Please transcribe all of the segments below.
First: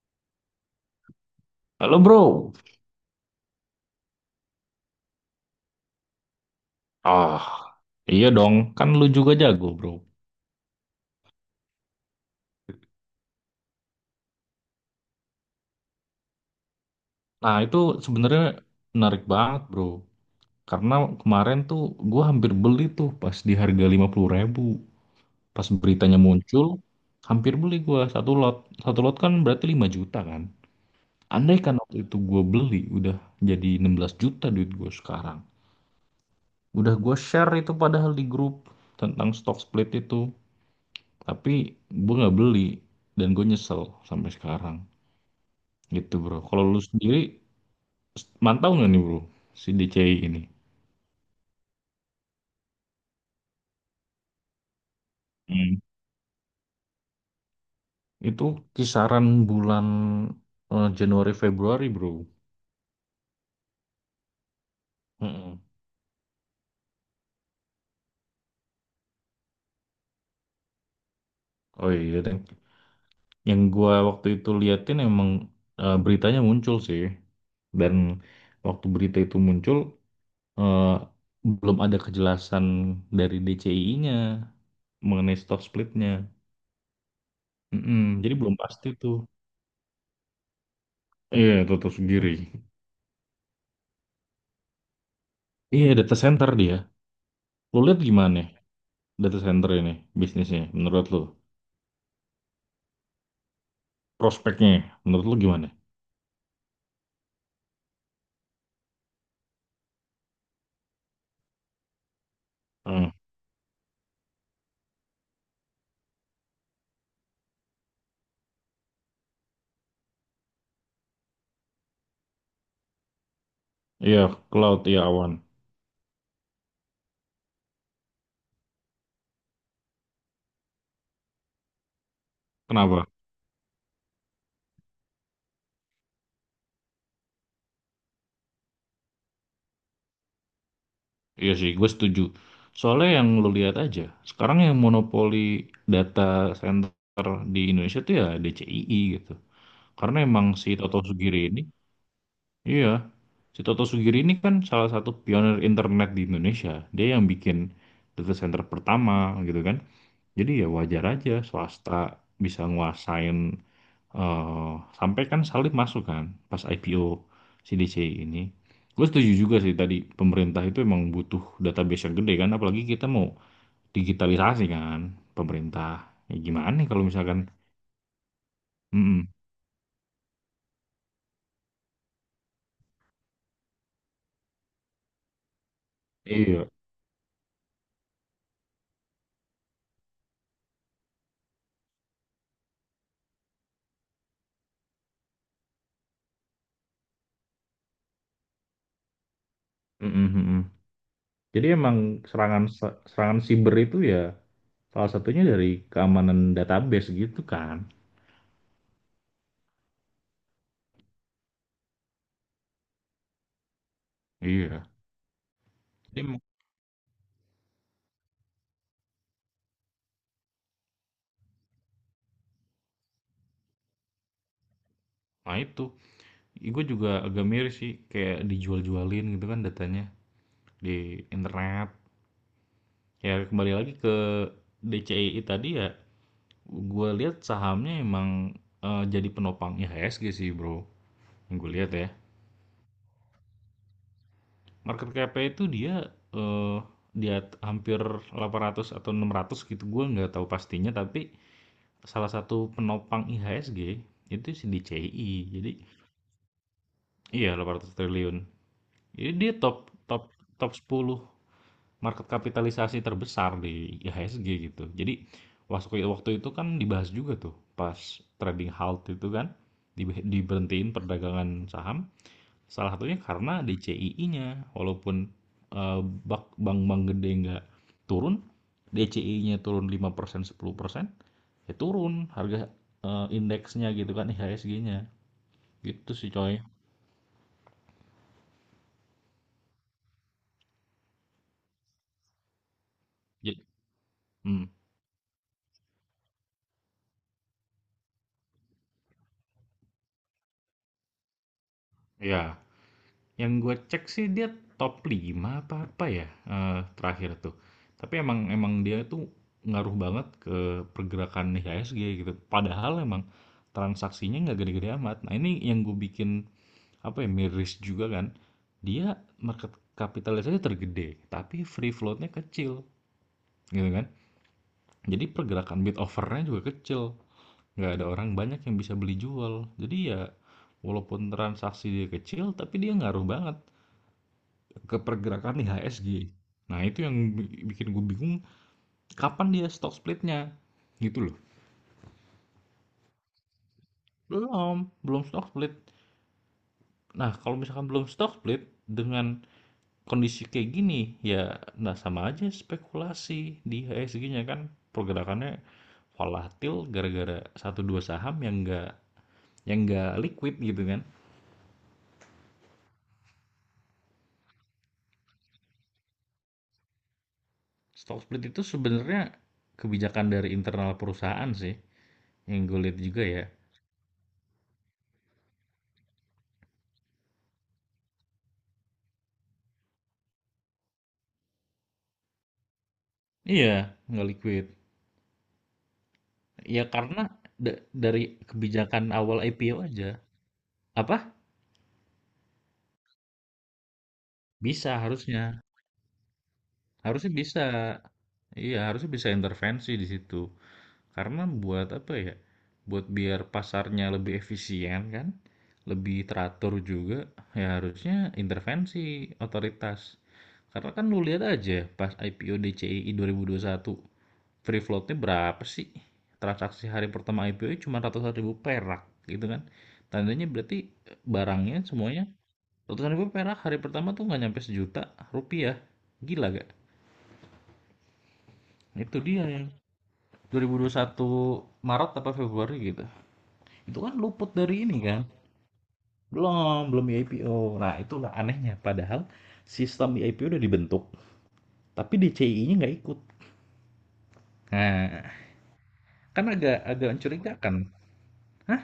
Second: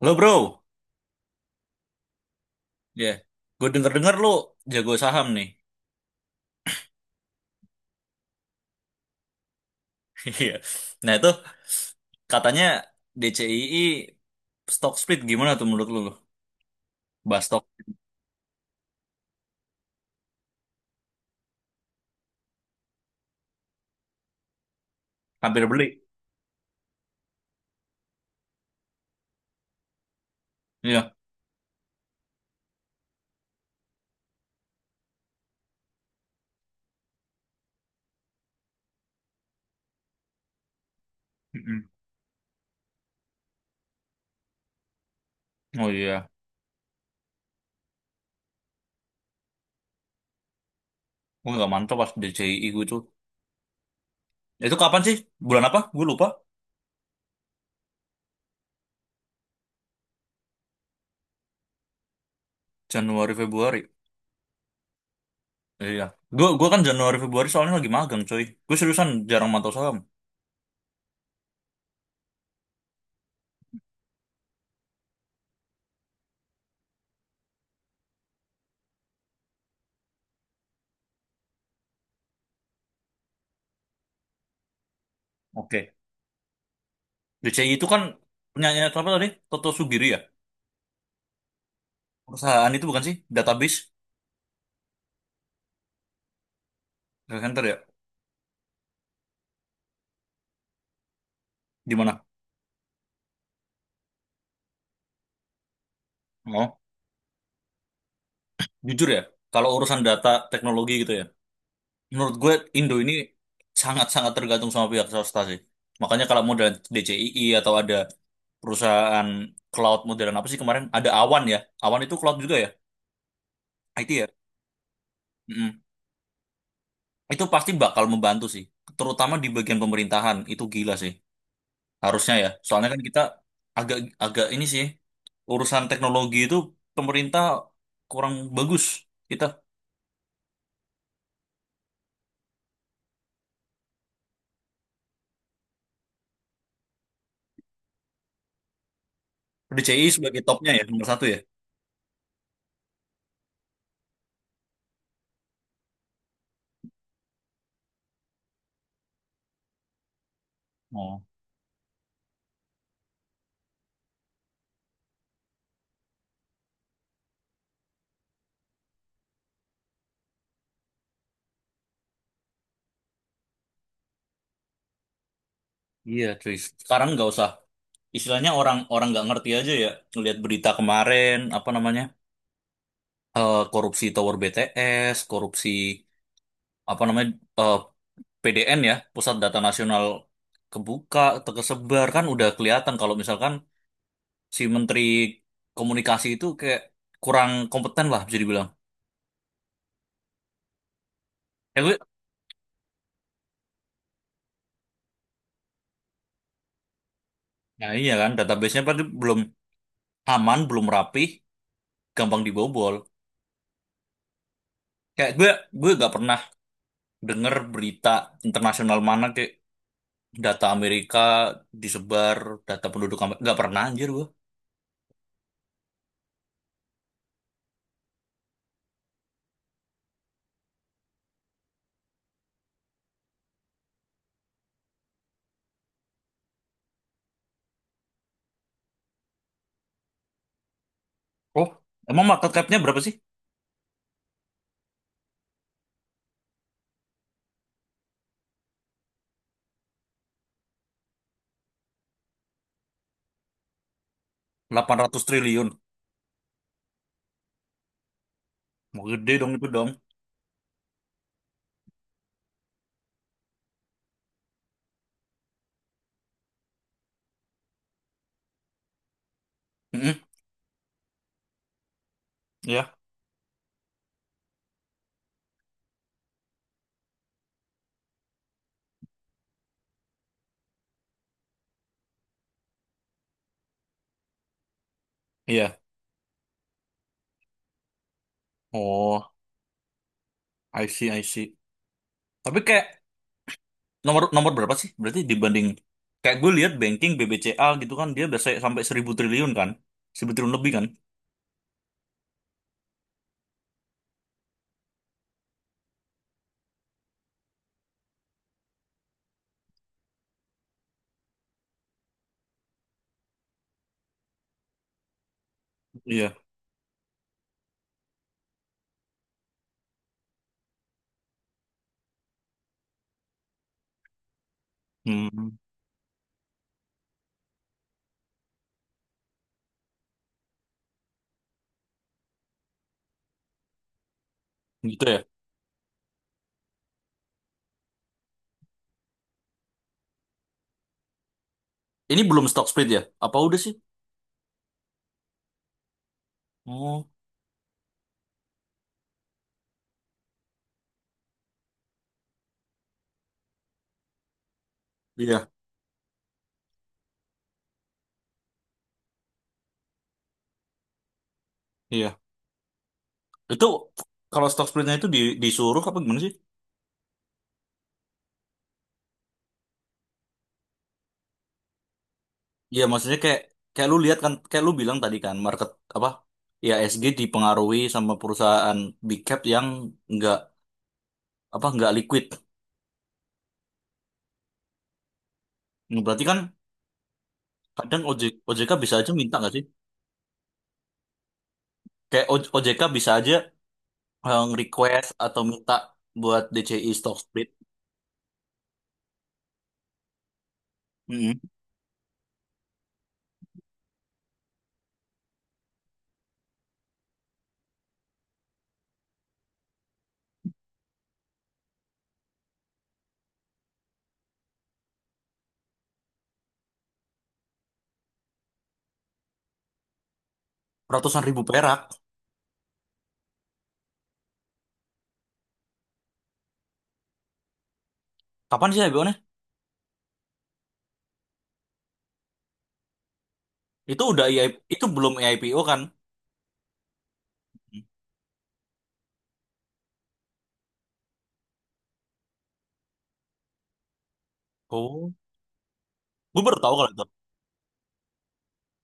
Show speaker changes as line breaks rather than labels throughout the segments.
Lo bro,
Halo bro.
ya, gue denger-denger lo jago saham nih.
Ah, iya dong, kan lu juga jago bro.
Iya. Nah itu katanya DCII stock split gimana tuh menurut lo? Bahas
Nah
stok
itu sebenarnya menarik banget bro. Karena kemarin tuh gue hampir beli tuh pas di harga 50 ribu. Pas
hampir beli.
beritanya muncul, hampir beli gue satu lot. Satu lot kan berarti 5 juta kan.
Iya.
Andai kan waktu itu gue beli, udah jadi 16 juta duit gue sekarang. Udah gue share itu padahal di grup tentang stock split itu. Tapi
Mm-mm.
gue nggak beli dan gue nyesel sampai sekarang.
Oh
Gitu
iya.
bro. Kalau lu sendiri mantau nggak nih bro si DCI ini?
Gue nggak mantap pas DCII gue tuh. Itu kapan sih? Bulan apa?
Hmm.
Gue lupa.
Itu kisaran bulan Januari Februari bro.
Januari Februari.
Mm-mm.
Iya. Gue kan Januari Februari soalnya lagi magang coy. Gue seriusan jarang mantau saham.
Oh iya, dan yang gua waktu itu liatin emang beritanya muncul sih. Dan waktu berita itu muncul eh, belum ada kejelasan dari DCI-nya mengenai stock
Oke.
splitnya.
DCI itu kan
Mm-mm. Jadi belum
punyanya
pasti
apa
tuh.
tadi? Toto Sugiri ya?
Iya, tutup sendiri.
Perusahaan itu bukan sih? Database.
Iya, data center dia.
Center
Lu
ya?
lihat gimana? Data center ini bisnisnya menurut lu
Di mana?
prospeknya menurut lu gimana?
Oh, jujur ya, kalau urusan data teknologi gitu ya, menurut gue Indo
Hmm.
ini sangat-sangat tergantung sama pihak swasta sih. Makanya kalau model DCII atau ada perusahaan cloud modern apa sih kemarin, ada Awan ya. Awan itu cloud juga ya, IT
Iya
ya.
cloud iya awan
Mm-mm. Itu pasti bakal membantu sih, terutama di bagian pemerintahan, itu gila sih. Harusnya ya, soalnya kan
kenapa?
kita agak agak ini sih, urusan teknologi itu pemerintah kurang bagus. Kita
Iya sih gue setuju, soalnya yang lu lihat aja sekarang yang monopoli data center di Indonesia tuh ya DCII gitu.
DCII
Karena
sebagai
emang si
topnya ya,
Toto
nomor satu
Sugiri ini, iya, si Toto Sugiri ini kan salah satu pionir internet di Indonesia. Dia yang bikin data center pertama gitu kan. Jadi ya wajar
ya.
aja swasta bisa nguasain eh sampai kan Salim masuk kan pas IPO CDC ini. Gue setuju juga sih tadi pemerintah itu emang butuh database yang gede kan, apalagi kita mau digitalisasi kan pemerintah.
Iya,
Ya
cuy.
gimana nih kalau
Sekarang nggak
misalkan,
usah. Istilahnya orang-orang nggak
mm-mm.
ngerti aja ya. Ngelihat berita kemarin, apa namanya? Korupsi Tower BTS, korupsi
Iya,
apa namanya? eh, PDN ya, Pusat Data Nasional kebuka, tersebar kan udah kelihatan kalau misalkan si Menteri Komunikasi itu kayak kurang kompeten lah bisa dibilang.
mm-mm, mm-mm. Jadi
Ya, gue,
emang serangan serangan siber itu ya salah satunya dari keamanan database gitu kan.
nah iya kan, database-nya pasti belum aman, belum rapih, gampang dibobol.
Iya.
Kayak gue gak
Jadi
pernah
emang-
denger berita internasional mana kayak Data Amerika disebar, data penduduk Amerika. Nggak pernah anjir gua.
Nah itu, gue juga agak miris sih kayak dijual-jualin gitu kan datanya di internet. Ya kembali lagi ke DCI tadi ya, gue lihat sahamnya emang, jadi penopang IHSG sih bro, yang
Oh,
gue lihat ya.
emang market cap-nya berapa sih?
Market cap-nya itu dia eh, di hampir 800 atau 600 gitu, gue nggak tahu pastinya, tapi salah satu penopang IHSG itu si
Delapan ratus
DCI,
triliun.
jadi iya 800 triliun.
Mau
Jadi
gede
dia
dong itu
top
dong.
top top 10 market kapitalisasi terbesar di IHSG gitu. Jadi waktu waktu itu kan dibahas juga tuh pas trading halt itu kan
Mm-mm.
diberhentiin perdagangan saham. Salah
Iya.
satunya karena DCII-nya, walaupun eh, bank-bank gede nggak turun, DCI-nya turun lima persen sepuluh persen, ya turun harga, indeksnya gitu kan IHSG-nya.
Iya.
Gitu sih coy.
Oh, I see, I see. Tapi kayak
Jadi,
nomor nomor
hmm,
berapa sih? Berarti dibanding kayak gue lihat banking BBCA gitu kan dia biasa sampai 1.000 triliun kan? 1.000 triliun lebih kan?
ya yang gue cek sih dia top 5 apa apa ya, terakhir tuh. Tapi emang emang dia tuh ngaruh banget ke pergerakan IHSG gitu. Padahal emang transaksinya nggak gede-gede amat. Nah ini yang gue bikin
Iya.
apa ya, miris juga kan. Dia market capitalisasi tergede, tapi free floatnya kecil gitu kan. Jadi
Hmm,
pergerakan bid overnya juga kecil, nggak ada orang banyak yang bisa beli jual. Jadi ya walaupun transaksi dia kecil, tapi dia ngaruh banget ke
gitu ya.
pergerakan IHSG. Nah, itu yang bikin gue bingung kapan dia stock splitnya gitu loh.
Ini belum stock split ya? Apa udah sih?
Belum, belum stock split.
Oh,
Nah, kalau misalkan belum stock split dengan kondisi kayak gini ya nah sama aja spekulasi di IHSG-nya kan
iya,
pergerakannya volatil gara-gara satu dua saham yang enggak liquid gitu kan.
iya. Itu kalau stock splitnya itu disuruh apa gimana sih?
Stock split itu sebenarnya kebijakan dari internal perusahaan sih yang gue
Iya,
lihat
maksudnya
juga
kayak
ya.
kayak lu lihat kan, kayak lu bilang tadi kan, market apa? Ya SG dipengaruhi sama perusahaan big cap yang nggak apa nggak liquid.
Iya, nggak liquid.
Nah, berarti kan
Ya karena
kadang
dari
OJK bisa
kebijakan
aja minta
awal
nggak sih?
IPO aja. Apa?
Kayak OJK bisa aja
Bisa
request atau
harusnya.
minta buat DCI stock
Harusnya
split.
bisa. Iya, harusnya bisa intervensi di situ.
Mm-mm.
Karena buat apa ya? Buat biar pasarnya lebih efisien kan? Lebih teratur juga, ya harusnya intervensi otoritas. Karena kan lu lihat aja pas IPO DCI 2021, free floatnya berapa sih? Transaksi hari pertama IPO cuma ratusan ribu perak gitu kan. Tandanya berarti
Ratusan ribu
barangnya
perak.
semuanya total gue perak hari pertama tuh nggak nyampe sejuta rupiah. Gila gak?
Kapan sih IPO-nya?
Itu dia yang 2021 Maret apa Februari gitu. Itu
Itu
kan
udah I
luput
itu
dari ini
belum
kan.
IPO kan?
Belum, belum IPO. Nah, itulah anehnya. Padahal sistem IPO udah dibentuk, tapi DCI-nya nggak ikut.
Oh,
Nah,
gue
kan
baru tahu
agak
kalau itu.
agak mencurigakan. Hah?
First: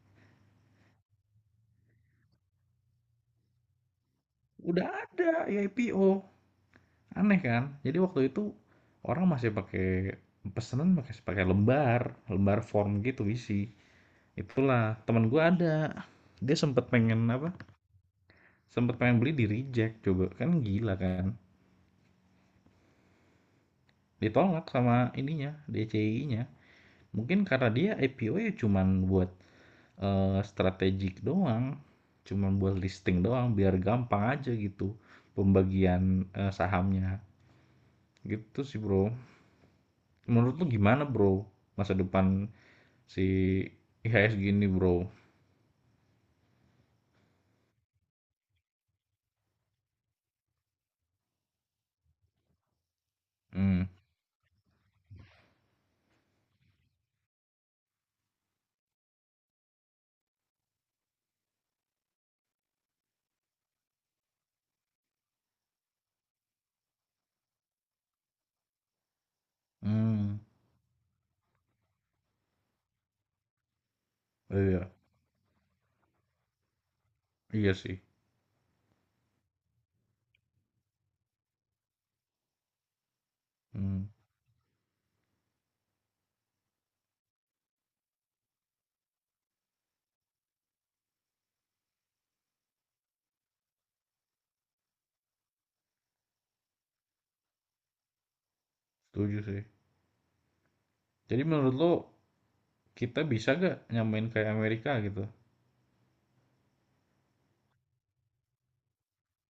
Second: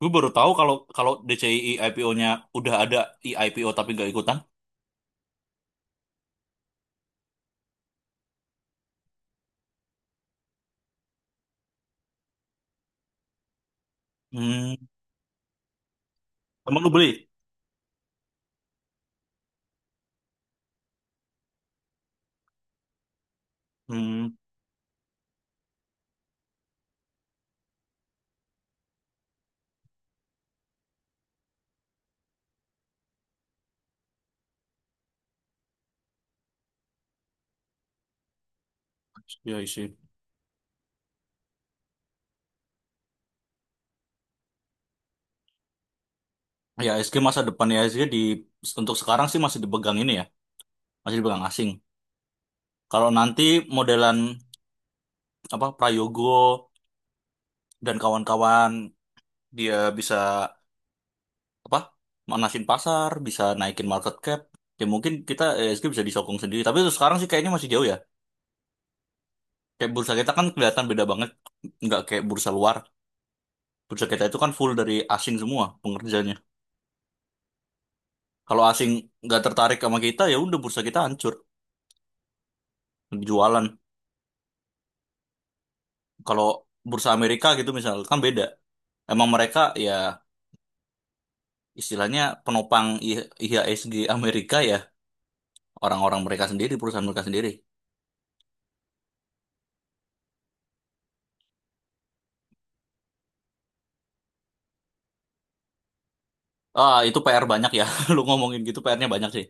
Gue baru tahu kalau kalau DCI IPO-nya udah ada IPO tapi nggak ikutan.
Udah ada IPO. Aneh kan? Jadi waktu itu orang masih pakai pesanan pakai pakai lembar, lembar form gitu isi.
Hmm.
Itulah, teman gue ada. Dia
Emang
sempet
lu beli?
pengen apa? Sempet pengen beli di reject coba. Kan gila kan.
Hmm,
Ditolak sama ininya, DCI-nya. Mungkin karena dia IPO ya cuman buat, strategik doang. Cuman buat listing doang biar gampang aja gitu pembagian, sahamnya. Gitu sih, Bro.
ya sih.
Menurut lu gimana, Bro? Masa depan si IHSG ini, Bro?
Ya SG masa depan ya SG di untuk sekarang sih masih dipegang ini ya, masih dipegang asing. Kalau nanti
Hmm.
modelan apa Prayogo dan kawan-kawan dia bisa apa manasin pasar, bisa naikin market cap, ya mungkin kita SG bisa disokong sendiri. Tapi untuk sekarang sih kayaknya masih jauh ya. Kayak bursa kita
Hmm.
kan kelihatan beda banget, nggak kayak bursa luar. Bursa kita itu kan full
Iya,
dari asing semua pengerjanya.
iya sih.
Kalau asing nggak tertarik sama kita, ya udah bursa kita hancur, jualan
Hmm.
kalau bursa Amerika gitu misal kan beda. Emang mereka ya istilahnya penopang IHSG Amerika ya orang-orang mereka sendiri, perusahaan mereka sendiri.
Setuju sih. Jadi menurut lo kita bisa gak nyamain kayak Amerika gitu?
Ah, itu PR banyak ya. Lu ngomongin gitu PR-nya banyak sih.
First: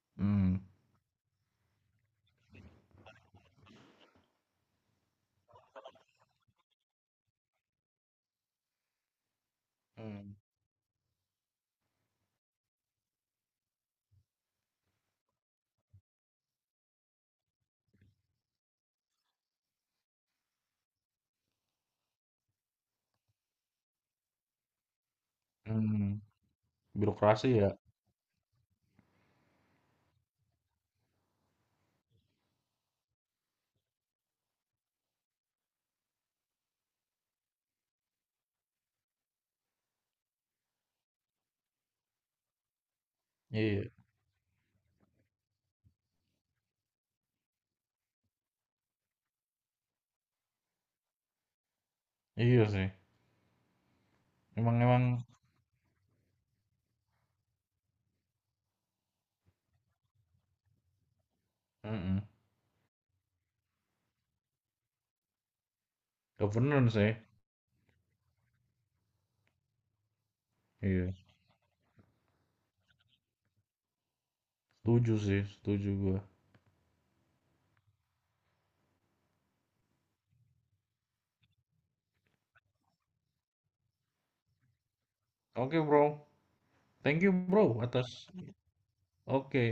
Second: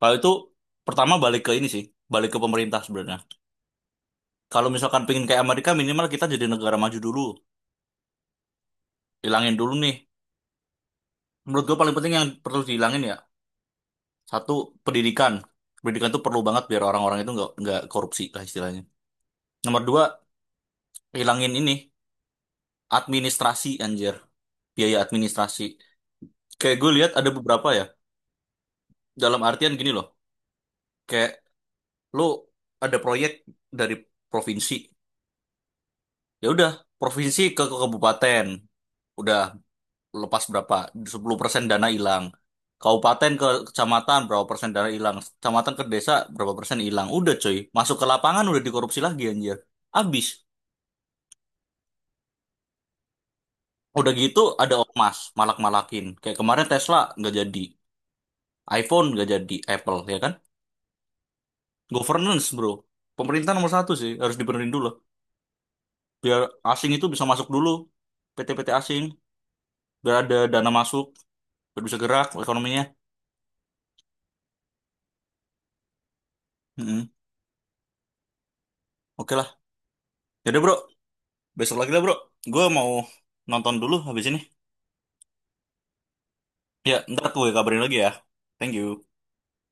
Kalau itu
Hmm.
pertama balik ke ini sih, balik ke pemerintah sebenarnya. Kalau misalkan pengen kayak Amerika minimal kita jadi negara maju dulu, hilangin dulu nih.
Hmm.
Menurut gua paling penting yang perlu dihilangin ya, satu pendidikan. Pendidikan tuh perlu banget biar orang-orang itu nggak korupsi lah istilahnya. Nomor dua, hilangin ini. Administrasi anjir biaya administrasi
Hmm.
kayak gue lihat ada
Birokrasi
beberapa
ya?
ya dalam artian gini loh kayak lu ada proyek dari provinsi ya udah provinsi ke kabupaten udah lepas berapa 10% dana hilang kabupaten ke
Iya.
kecamatan berapa persen dana hilang kecamatan ke desa berapa persen hilang udah coy masuk ke lapangan udah dikorupsi lagi anjir abis
Iya sih.
udah gitu ada
Emang emang
ormas malak-malakin kayak kemarin Tesla nggak jadi iPhone nggak jadi Apple ya kan
mm
Governance, bro. Pemerintah nomor satu sih, harus dibenerin dulu. Biar asing
Governance
itu
sih.
bisa masuk dulu. PT-PT asing, biar ada dana masuk,
Iya.
biar bisa gerak ekonominya.
Setuju sih, setuju gua.
Mm-mm. Oke lah. Yaudah bro, besok lagi lah bro. Gue mau nonton dulu habis ini.
Oke, bro.
Ya,
Thank
ntar
you,
gue
bro,
kabarin lagi ya.
atas
Thank you.
Oke.